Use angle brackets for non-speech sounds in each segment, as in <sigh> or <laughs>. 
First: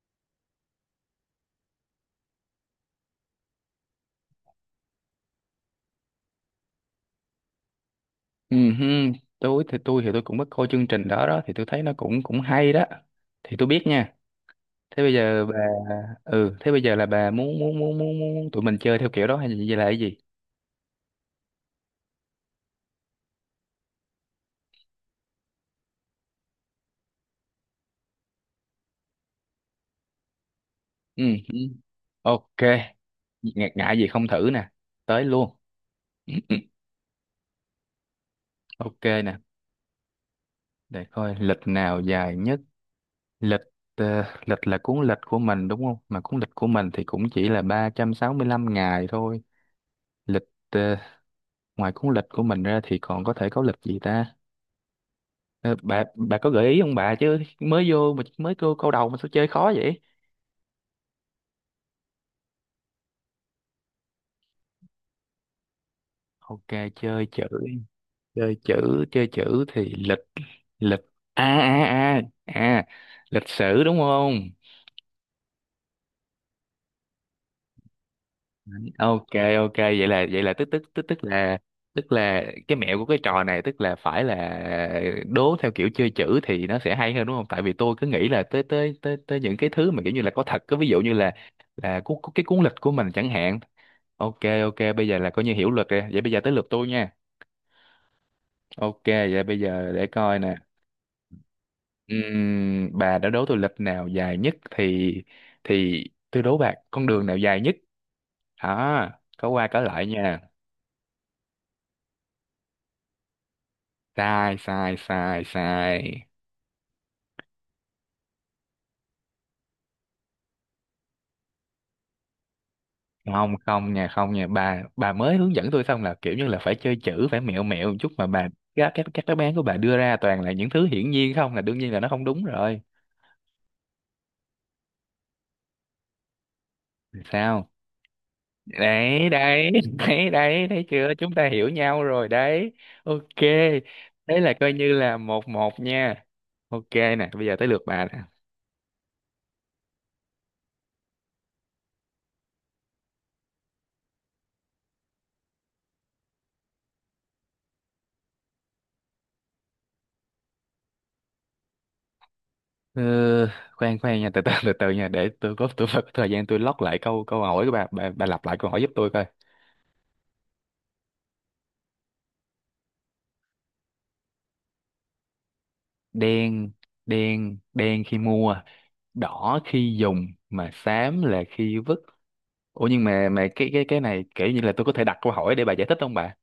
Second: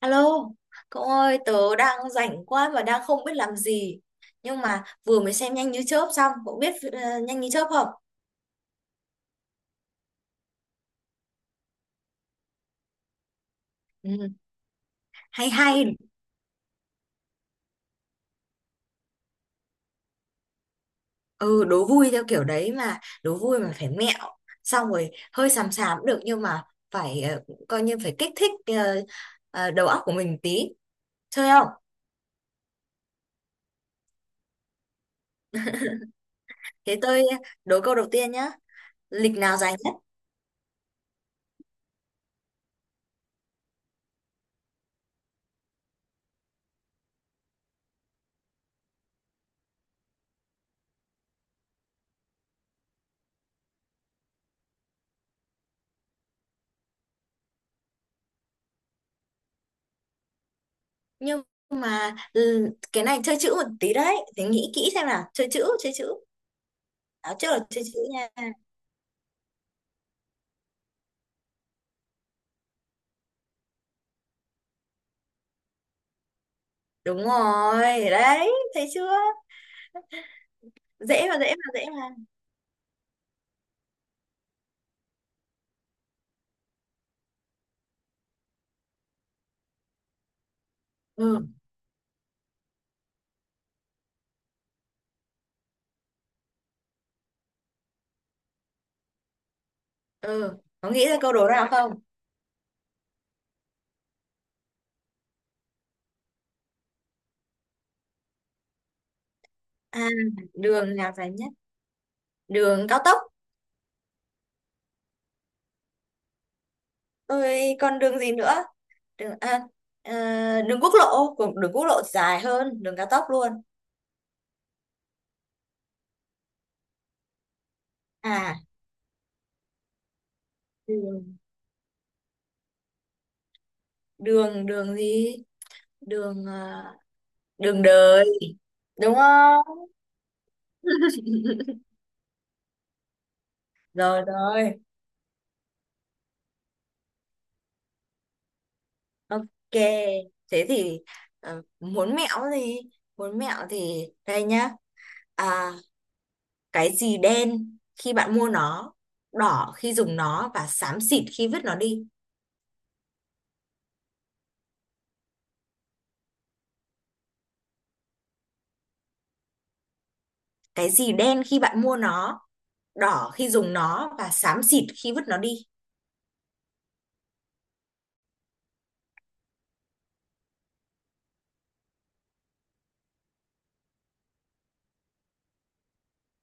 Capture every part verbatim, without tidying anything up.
Alo, cậu ơi, tớ đang rảnh quá mà đang không biết làm gì. Nhưng mà vừa mới xem Nhanh như chớp xong, cậu biết ờ, Nhanh như chớp không? Ừ, hưng, tôi thì tôi thì tôi cũng có coi chương trình đó đó thì tôi thấy nó cũng cũng hay đó thì tôi biết nha. Ừ, Thế bây giờ hay bà hay, ừ thế bây giờ là bà muốn muốn muốn muốn, muốn tụi mình chơi theo kiểu đó hay là gì, là cái gì? ừ, đố vui theo kiểu đấy mà, đố vui mà phải mẹo. Xong rồi hơi xàm xàm cũng được nhưng mà phải ờ, coi như phải kích thích ờ, ờ, đầu óc của mình tí. ừ, Chơi ừ. không? OK, ngại ngại gì, không thử nè, tới luôn. <clears throat> ừ, ừ. Thế tôi đố câu đầu tiên nhá. OK nè, Lịch nào dài nhất? để coi lịch nào dài nhất. Lịch, ờ, lịch là cuốn lịch của mình đúng không, mà cuốn lịch của mình thì cũng chỉ là ba trăm sáu mươi lăm ngày thôi. Lịch, ờ, ngoài cuốn lịch của mình ra thì còn có thể có lịch gì ta? Ờ, bà bà có gợi ý không bà, chứ mới vô mà mới câu câu đầu mà sao chơi khó vậy? Nhưng mà ừ, cái này chơi chữ một tí đấy. thì nghĩ kỹ xem nào. Chơi chữ, chơi chữ. OK, chơi Đó, chữ, trước là chơi chữ nha. chơi chữ. Chơi chữ thì lịch, lịch, a a a à, lịch sử đúng không? Đúng rồi đấy, thấy chưa? OK. OK vậy là vậy là tức tức tức tức Dễ mà, dễ là, mà, dễ tức mà. là cái mẹo của cái trò này tức là phải là đố theo kiểu chơi chữ thì nó sẽ hay hơn đúng không, tại vì tôi cứ nghĩ là tới tới tới tới những cái thứ mà kiểu như là có thật, có ví dụ như là Ừ, là cu, cu- cái cuốn lịch của mình chẳng hạn. OK, OK, bây giờ là coi như hiểu luật rồi, vậy bây giờ tới lượt tôi nha. OK vậy bây giờ để coi nè. ừ, có nghĩ ra câu đố nào không? Ừm, bà đã đố tôi lịch nào dài nhất thì thì tôi đố bà con đường nào dài nhất. Đó, có qua có À, lại nha. đường nào dài nhất? Đường cao tốc? Sai, sai, sai, sai. Rồi còn đường gì nữa? Đường à, à, đường quốc lộ của đường quốc lộ dài hơn đường cao tốc luôn. Không không nha, không nha, bà bà mới hướng dẫn tôi xong là kiểu như là phải chơi chữ, phải mẹo mẹo một chút mà bà. À, Các các các đáp án của bà đưa ra toàn là những thứ hiển nhiên, đường không là đương nhiên là nó không đúng rồi. đường đường gì? Đường à, Sao? đường đời, đúng Đấy, đấy, không? <laughs> đấy, đấy, thấy chưa, chúng ta hiểu nhau rồi đấy. OK, Rồi, đấy là coi rồi. như là một một nha. OK nè, bây giờ tới lượt bà nè. Ok, thế thì ờ, muốn mẹo gì? Muốn mẹo thì đây nhá. À, cái gì đen khi bạn mua nó, đỏ khi dùng nó và xám xịt khi vứt nó đi? Ờ, khoan khoan nha, từ từ từ từ nha, để tôi có, tôi phải có thời gian tôi lót lại câu câu hỏi của bà, bà, bà lặp lại câu hỏi giúp tôi coi. Cái gì đen khi bạn mua nó, đỏ khi dùng nó và xám xịt khi vứt nó đi? Đen, đen, đen khi mua, đỏ khi dùng, mà xám là khi vứt. Ủa nhưng mà mà cái cái cái này kiểu như là tôi có thể đặt câu hỏi để bà giải thích không bà?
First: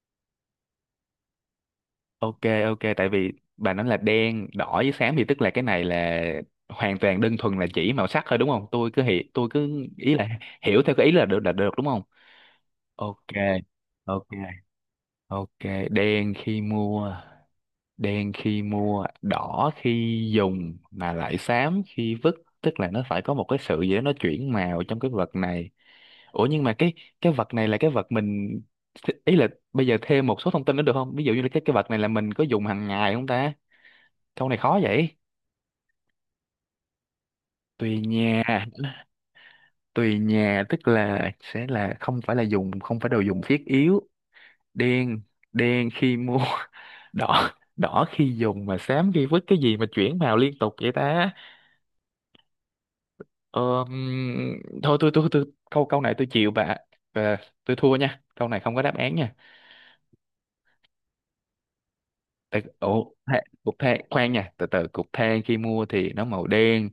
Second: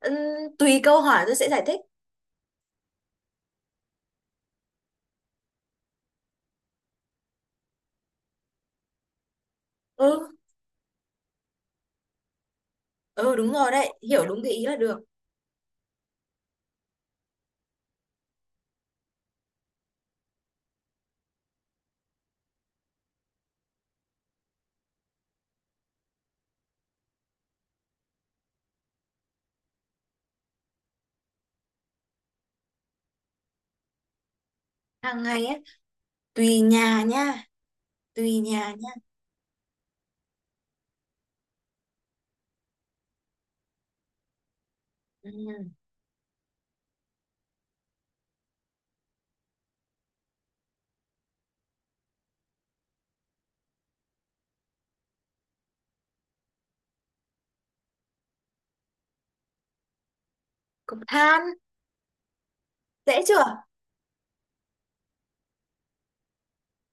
Ừm, tùy câu hỏi tôi sẽ giải thích. OK, OK, tại vì bà nói là đen, đỏ với xám, thì tức là cái này là hoàn toàn đơn thuần là chỉ màu sắc thôi đúng không, tôi cứ hiểu, tôi cứ ý Ừ, là hiểu theo cái ý là được, là được đúng không? OK, ừ, đúng rồi đấy, OK. hiểu đúng cái ý là được. OK, đen khi mua, đen khi mua, đỏ khi dùng mà lại xám khi vứt, tức là nó phải có một cái sự gì đó nó chuyển màu trong cái vật này. Ủa nhưng mà cái cái vật này là cái vật mình, ý là bây giờ thêm một số thông tin nữa được không? Ví dụ như là cái cái vật này là mình có dùng hàng ngày không ta? Câu này khó vậy. Hàng ngày ấy, tùy nhà nha, Tùy tùy nhà, nhà nha. tùy nhà tức là sẽ là không phải là dùng, không phải đồ dùng thiết yếu. Đen, Ừ. đen khi mua, đỏ đỏ khi dùng mà xám khi vứt, cái gì mà chuyển màu liên tục vậy ta? ờ, ừm, thôi tôi tôi tôi câu câu này tôi chịu bà. Ờ, tôi thua nha, câu này không có đáp án nha. Cục than. Tại, ủa, Dễ than, chưa? cục than, khoan nha, từ từ, cục than khi mua thì nó màu đen,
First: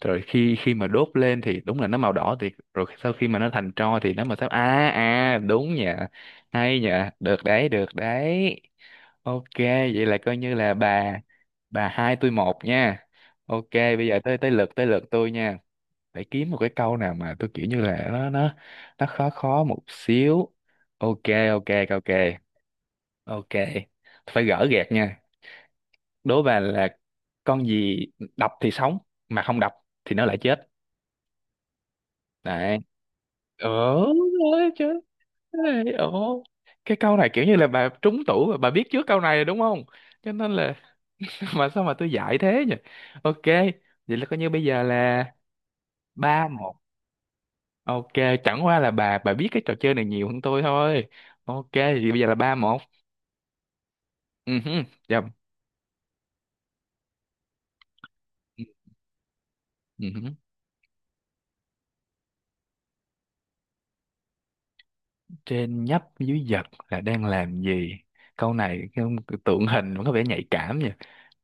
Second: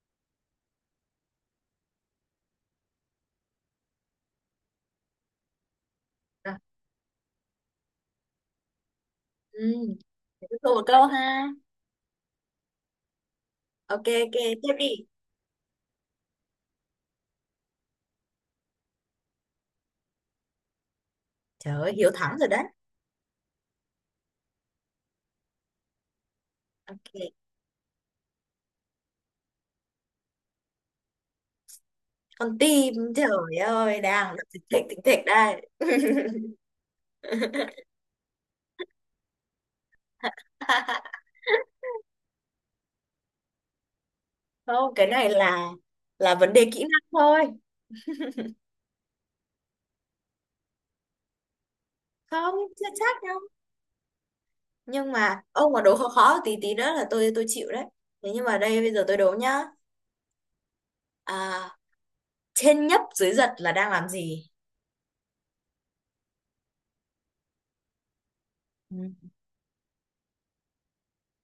rồi khi khi mà đốt lên thì đúng là nó màu đỏ, thì rồi sau khi mà nó thành tro thì nó màu xám. À à, đúng nha. Rồi. Hay nha, được đấy, được đấy. OK, Ừ. vậy là coi Thế như là tôi một câu bà ha. bà hai tôi một nha. OK bây Ok, giờ ok, tới tới lượt tiếp tới đi. lượt tôi nha. Phải kiếm một cái câu nào mà tôi kiểu như là nó nó nó khó khó một xíu. OK, OK, Trời ơi, OK, Hiếu thắng rồi đấy. OK, phải gỡ gạc nha. Đố bà là Ok. con gì đập thì sống, mà không đập thì nó lại chết? Con Đấy, tim, trời ờ, ơi, đang thịt ơi thịt thịt chứ, thịt đây. ê, ồ, cái câu này kiểu như là bà trúng tủ và bà biết trước câu này rồi đúng không, cho nên là <laughs> <laughs> mà sao mà tôi dạy thế nhỉ? OK vậy là coi như bây giờ Không, cái là này là là ba vấn đề một kỹ năng thôi. OK, chẳng qua là bà bà biết cái trò chơi này nhiều hơn tôi thôi. OK thì bây giờ là ba Không, một. chưa chắc đâu. Ừ hứ. Nhưng Dạ. mà ông mà đố khó khó tí tí nữa là tôi tôi chịu đấy. Thế nhưng mà đây bây giờ tôi đố nhá. Ừ hứ. À, trên nhấp dưới giật là đang làm gì? Trên nhấp dưới giật là đang làm gì? Câu này cái- Ừ. tượng hình mà có vẻ nhạy cảm nha.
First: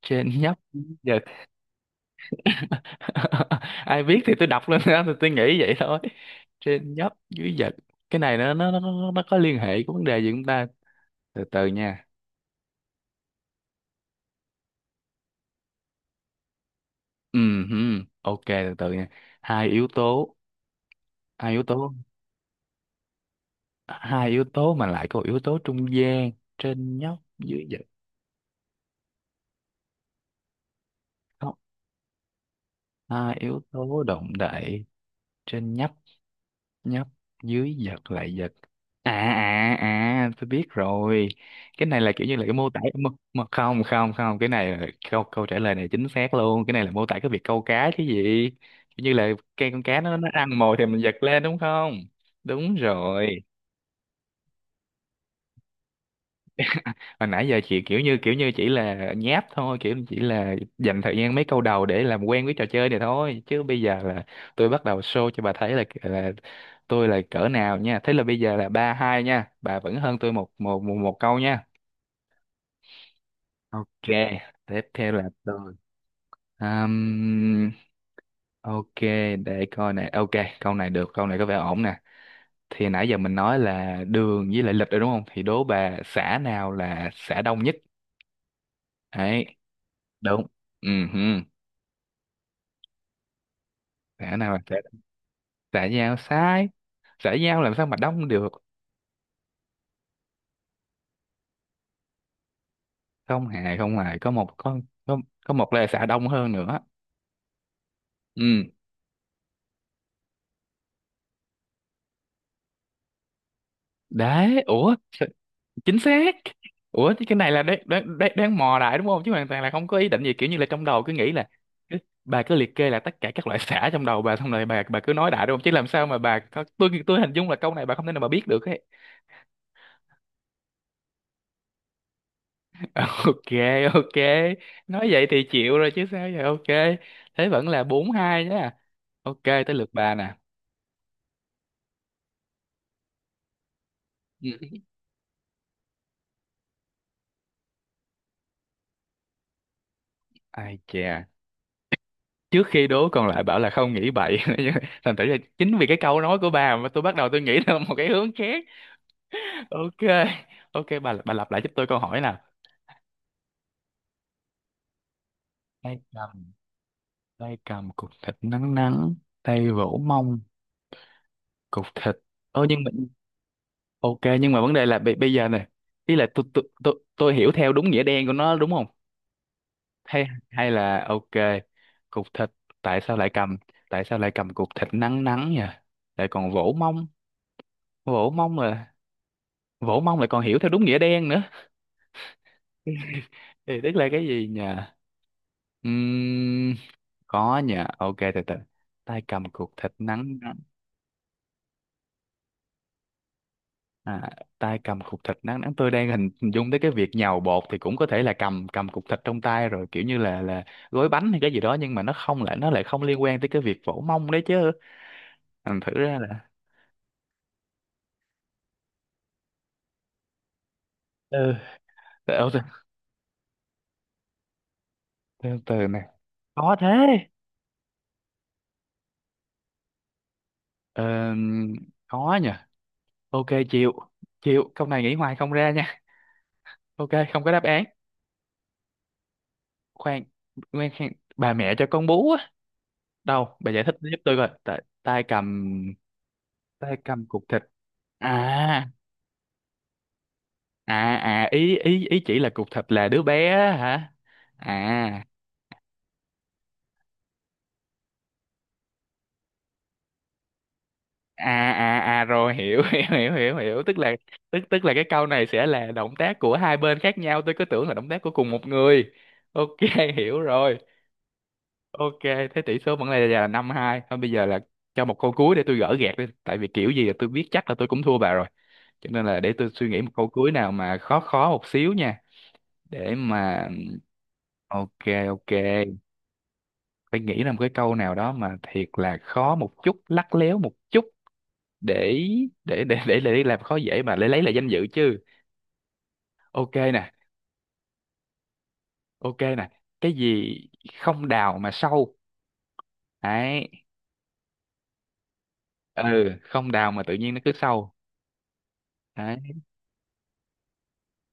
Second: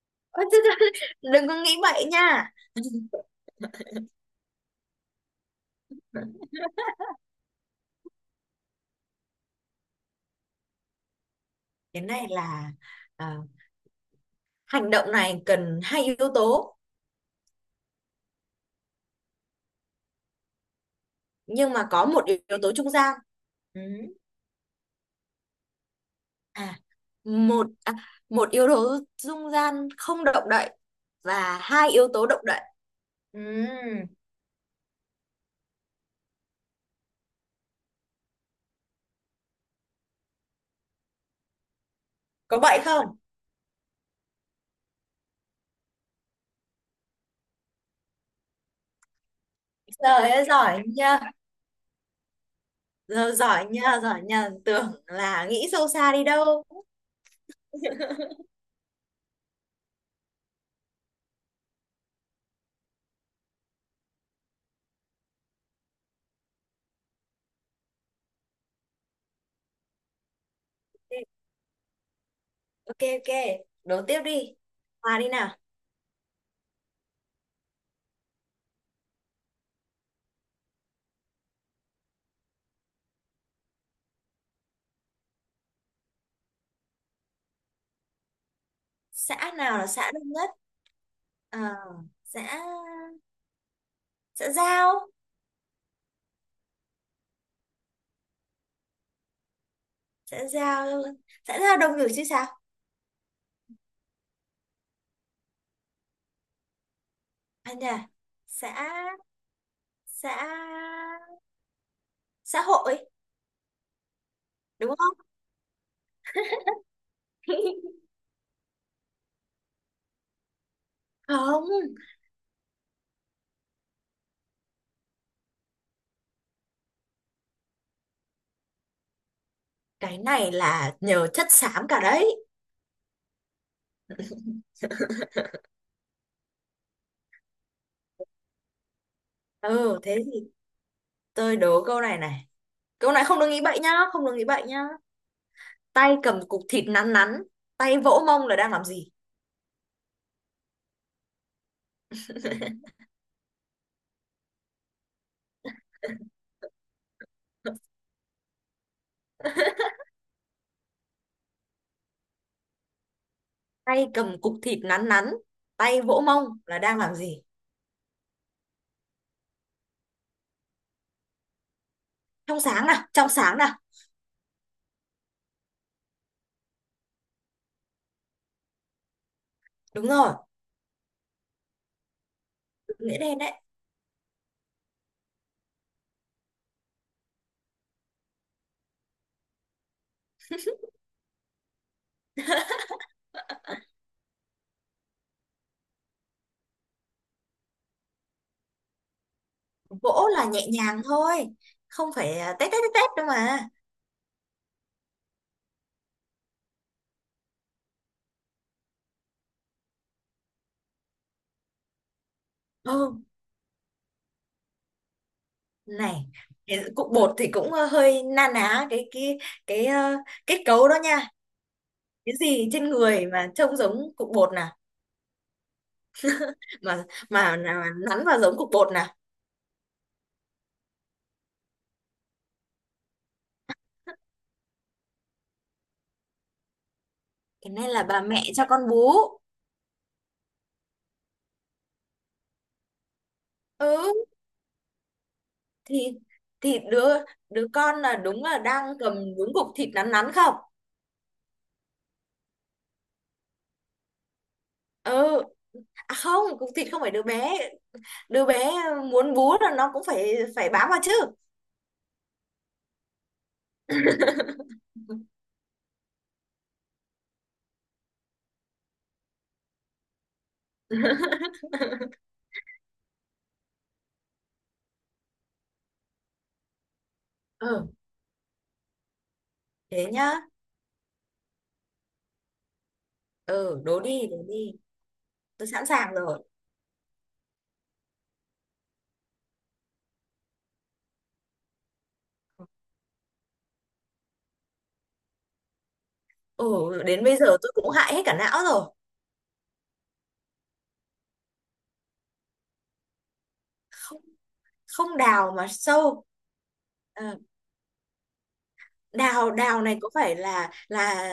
Trên <laughs> Ôi, nhấp chứ- dưới chứ- giật. đừng có nghĩ bậy nha. <laughs> ai biết thì tôi đọc lên, <laughs> đó thì tôi nghĩ vậy thôi. Trên nhấp dưới giật, cái này nó nó nó nó có liên hệ của vấn đề gì chúng ta, từ từ cái nha. này là à, hành động này cần hai yếu tố. Ừ hử, OK từ từ nha. Hai yếu tố, hai yếu Nhưng mà tố, có một yếu tố trung gian. Ừ. hai yếu tố mà lại có một yếu tố trung gian. à Trên nhấp dưới một giật, à, một yếu tố dung gian không động đậy không, và hai yếu tố động đậy. hai yếu Ừm, tố động đậy. Trên nhấp, nhấp, dưới giật, lại giật. À à à tôi biết rồi, cái này là kiểu như là cái có mô tả vậy không? mà, mà không không không, cái này là câu câu trả lời này chính xác luôn, cái này là mô tả cái việc câu cá chứ gì. Kiểu như là cây, con cá nó nó Trời ơi, ăn mồi giỏi thì mình giật nha. lên đúng không? Đúng Giờ rồi. giỏi nha, giỏi nha, tưởng là nghĩ sâu xa đi đâu. Hồi nãy giờ chị kiểu như kiểu như chỉ là nháp thôi, kiểu chỉ là dành thời gian mấy câu đầu để làm quen với trò chơi này thôi, chứ bây giờ là tôi bắt đầu show cho bà thấy là là tôi là cỡ nào nha. Thế là bây giờ là ba hai nha, bà vẫn hơn tôi một một một, một câu nha. Ok, ok, OK, đố tiếp đi. tiếp theo Hòa là đi nào. tôi. Ừm, OK, để coi này. OK, câu này được, câu này có vẻ ổn nè. Thì nãy giờ mình nói là đường với lại lịch rồi đúng không? Thì đố bà xã nào là xã đông nhất? Xã Đấy, nào là xã đông đúng. nhất? Ừ, hừ. Ờ, xã Xã xã nào là xã, giao. xã giao sai. Xã giao làm sao mà đông được? Xã giao, xã giao đông người chứ sao. Không hề, không hề. Có một có, có, có một là xã đông hơn nữa. Anh à nhà. Ừ, Xã xã xã hội, đấy. Ủa? đúng không? Chính xác. Ủa chứ cái này là đoán <laughs> đoán đoán, đoán mò đại đúng không, chứ hoàn toàn là không có ý định gì, kiểu như là trong đầu cứ nghĩ là Không. cứ- bà cứ liệt kê là tất cả các loại sả trong đầu bà, xong rồi bà bà cứ nói đại đúng không, chứ làm sao mà bà có- tôi tôi hình dung là câu này bà không thể nào bà biết được ấy. Cái này là nhờ chất xám cả đấy. <laughs> OK, OK, nói vậy thì chịu rồi chứ sao vậy. OK, thế vẫn là bốn hai nhá. OK tới lượt Ừ, bà thế thì nè. tôi đố câu này này. Câu này không được nghĩ bậy nhá, không được nghĩ Ừ. bậy nhá. Tay cầm cục thịt nắn nắn, tay vỗ mông là đang làm gì? Ai chà, trước khi đố còn lại bảo là không nghĩ bậy. <laughs> Thành thử là chính vì cái câu nói của bà mà tôi bắt đầu tôi nghĩ theo một cái hướng khác. OK, OK, bà bà lặp lại giúp tôi câu hỏi nào. Tay cầm cục thịt nắn nắn, Tay tay vỗ mông cầm, là đang làm gì? tay cầm cục thịt nắng nắng, tay vỗ mông, cục thịt. Trong Ô nhưng sáng mà, nào, trong sáng nào. OK nhưng mà vấn đề là bây, bây giờ này ý là tôi tôi tôi tôi hiểu theo đúng nghĩa đen của nó đúng không? Đúng Hay rồi, hay là OK. Cục thịt, tại sao nghĩa lại đen đấy. cầm, tại sao lại cầm cục thịt nắng nắng nhỉ, lại còn vỗ mông, vỗ mông mà, vỗ mông lại còn hiểu theo đúng nghĩa đen nữa. <laughs> Thì tức là cái gì nhỉ? Ừm, có nha, OK từ từ, tay cầm cục thịt Vỗ nắng là nắng. nhẹ nhàng thôi, không phải à, tét tét tét tét đâu mà. à, tay cầm cục thịt nắng nắng, tôi đang hình hình dung tới cái việc nhào bột, thì cũng có thể là cầm cầm cục thịt trong tay rồi kiểu như là là gói bánh hay cái gì đó, nhưng mà nó không, lại nó lại không Ừ, liên quan tới cái việc vỗ mông đấy chứ. ừ, thử này, ra là, cái cục bột thì cũng ờ, hơi na ná cái cái cái ờ, kết cấu đó nha. ừ, từ Cái từ, gì trên người mà trông giống cục bột nè? từ, từ nè, có thế. Mà mà mà nắn vào giống cục bột nè. ờ, có nha, OK chịu, chịu câu này, nghĩ hoài không ra nha. OK không có đáp Thế án. nên là bà mẹ cho con bú. Khoan, khoan khoan. Bà mẹ cho con bú á? Đâu bà giải thích giúp Ừ. tôi coi. Tại- tay cầm, thì thì tay đứa cầm cục thịt. đứa con là đúng là à đang cầm đúng cục thịt nắn nắn không? à à ý ý ý chỉ là cục thịt là đứa bé á hả? à Ừ. À, không, cục thịt không phải đứa bé. Đứa bé muốn bú là nó cũng phải phải bám vào chứ. à à à rồi hiểu, <laughs> hiểu hiểu hiểu hiểu tức là, tức tức là cái câu này sẽ là động tác của hai bên khác nhau, tôi cứ tưởng là động tác của cùng một người. OK, <laughs> hiểu rồi. OK, thế tỷ số vẫn là là năm hai thôi, bây giờ là cho một câu cuối để tôi gỡ gạc đi, tại vì kiểu gì là tôi biết chắc là tôi Ừ, cũng thua bà rồi, cho nên là để tôi suy nghĩ thế một câu nhá. cuối nào mà khó khó một xíu nha. Để mà, Ừ, đố đi, đố đi. OK, OK, Tôi sẵn sàng rồi. phải nghĩ ra một cái câu nào đó mà thiệt là khó một chút, lắt léo một chút. để để để để, để làm khó dễ mà, để lấy lại danh dự chứ. OK Ừ, nè, đến bây giờ tôi cũng hại hết cả não rồi. OK nè, cái gì không đào mà sâu? Đấy. Không, không đào mà sâu. Ừ, không đào mà tự nhiên Ờ, nó cứ sâu. Đấy. đào đào này có phải là là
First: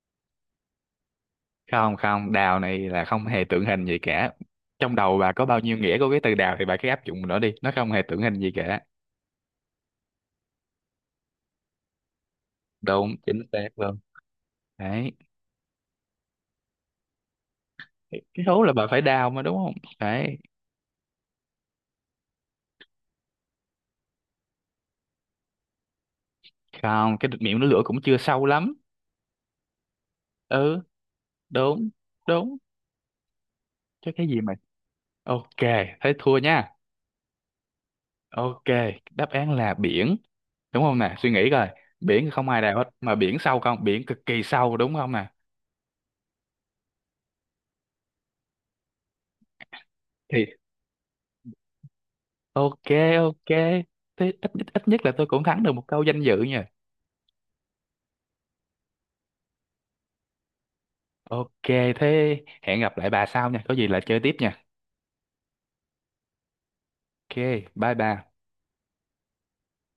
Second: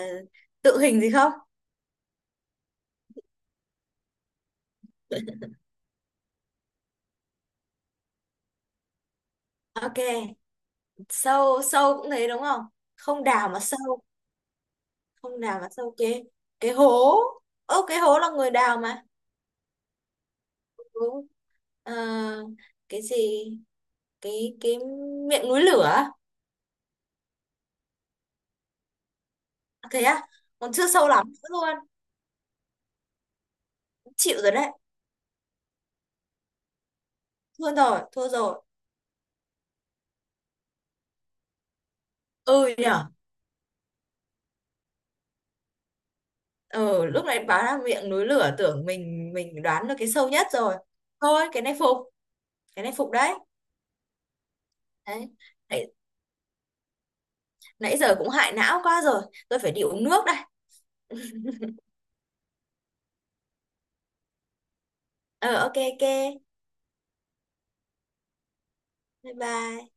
tự hình gì không? Không, không, đào này là không hề tượng hình gì cả, trong đầu bà có bao nhiêu nghĩa của cái từ đào thì bà cứ áp dụng nó đi, nó không hề tượng hình gì cả. Ok, sâu sâu cũng thế đúng không? Đúng, Không chính đào mà xác luôn. sâu, Đấy, không đào mà sâu cái cái hố. Ơ, cái hố là cái người hố là đào bà phải mà. đào mà đúng không? Đấy. Đúng. Ờ, cái gì? Cái cái miệng núi lửa. Không, cái miệng nó lửa cũng chưa sâu lắm. À, thế á? Còn Ừ, chưa sâu lắm nữa luôn. đúng, đúng. Chứ cái gì Chịu rồi mà, đấy. OK, thế thua nha. Thua rồi, thua rồi. OK, đáp án là biển, đúng không nè, suy nghĩ coi, biển thì không ai Ừ đào hết nhở. mà biển sâu, không, biển cực kỳ sâu đúng không nè. Ừ, lúc này báo là miệng núi lửa tưởng mình mình đoán được cái sâu Thì, nhất rồi. Thôi, cái này phục, cái OK, này phục đấy. OK, thế ít, ít ít nhất là tôi cũng thắng được một Đấy. câu danh dự nha. Nãy giờ cũng hại não quá rồi. Tôi phải đi uống nước đây. OK, thế hẹn gặp lại bà sau nha, có gì là chơi tiếp nha. Ờ, ok, ok. OK, bye bye. Bye bye.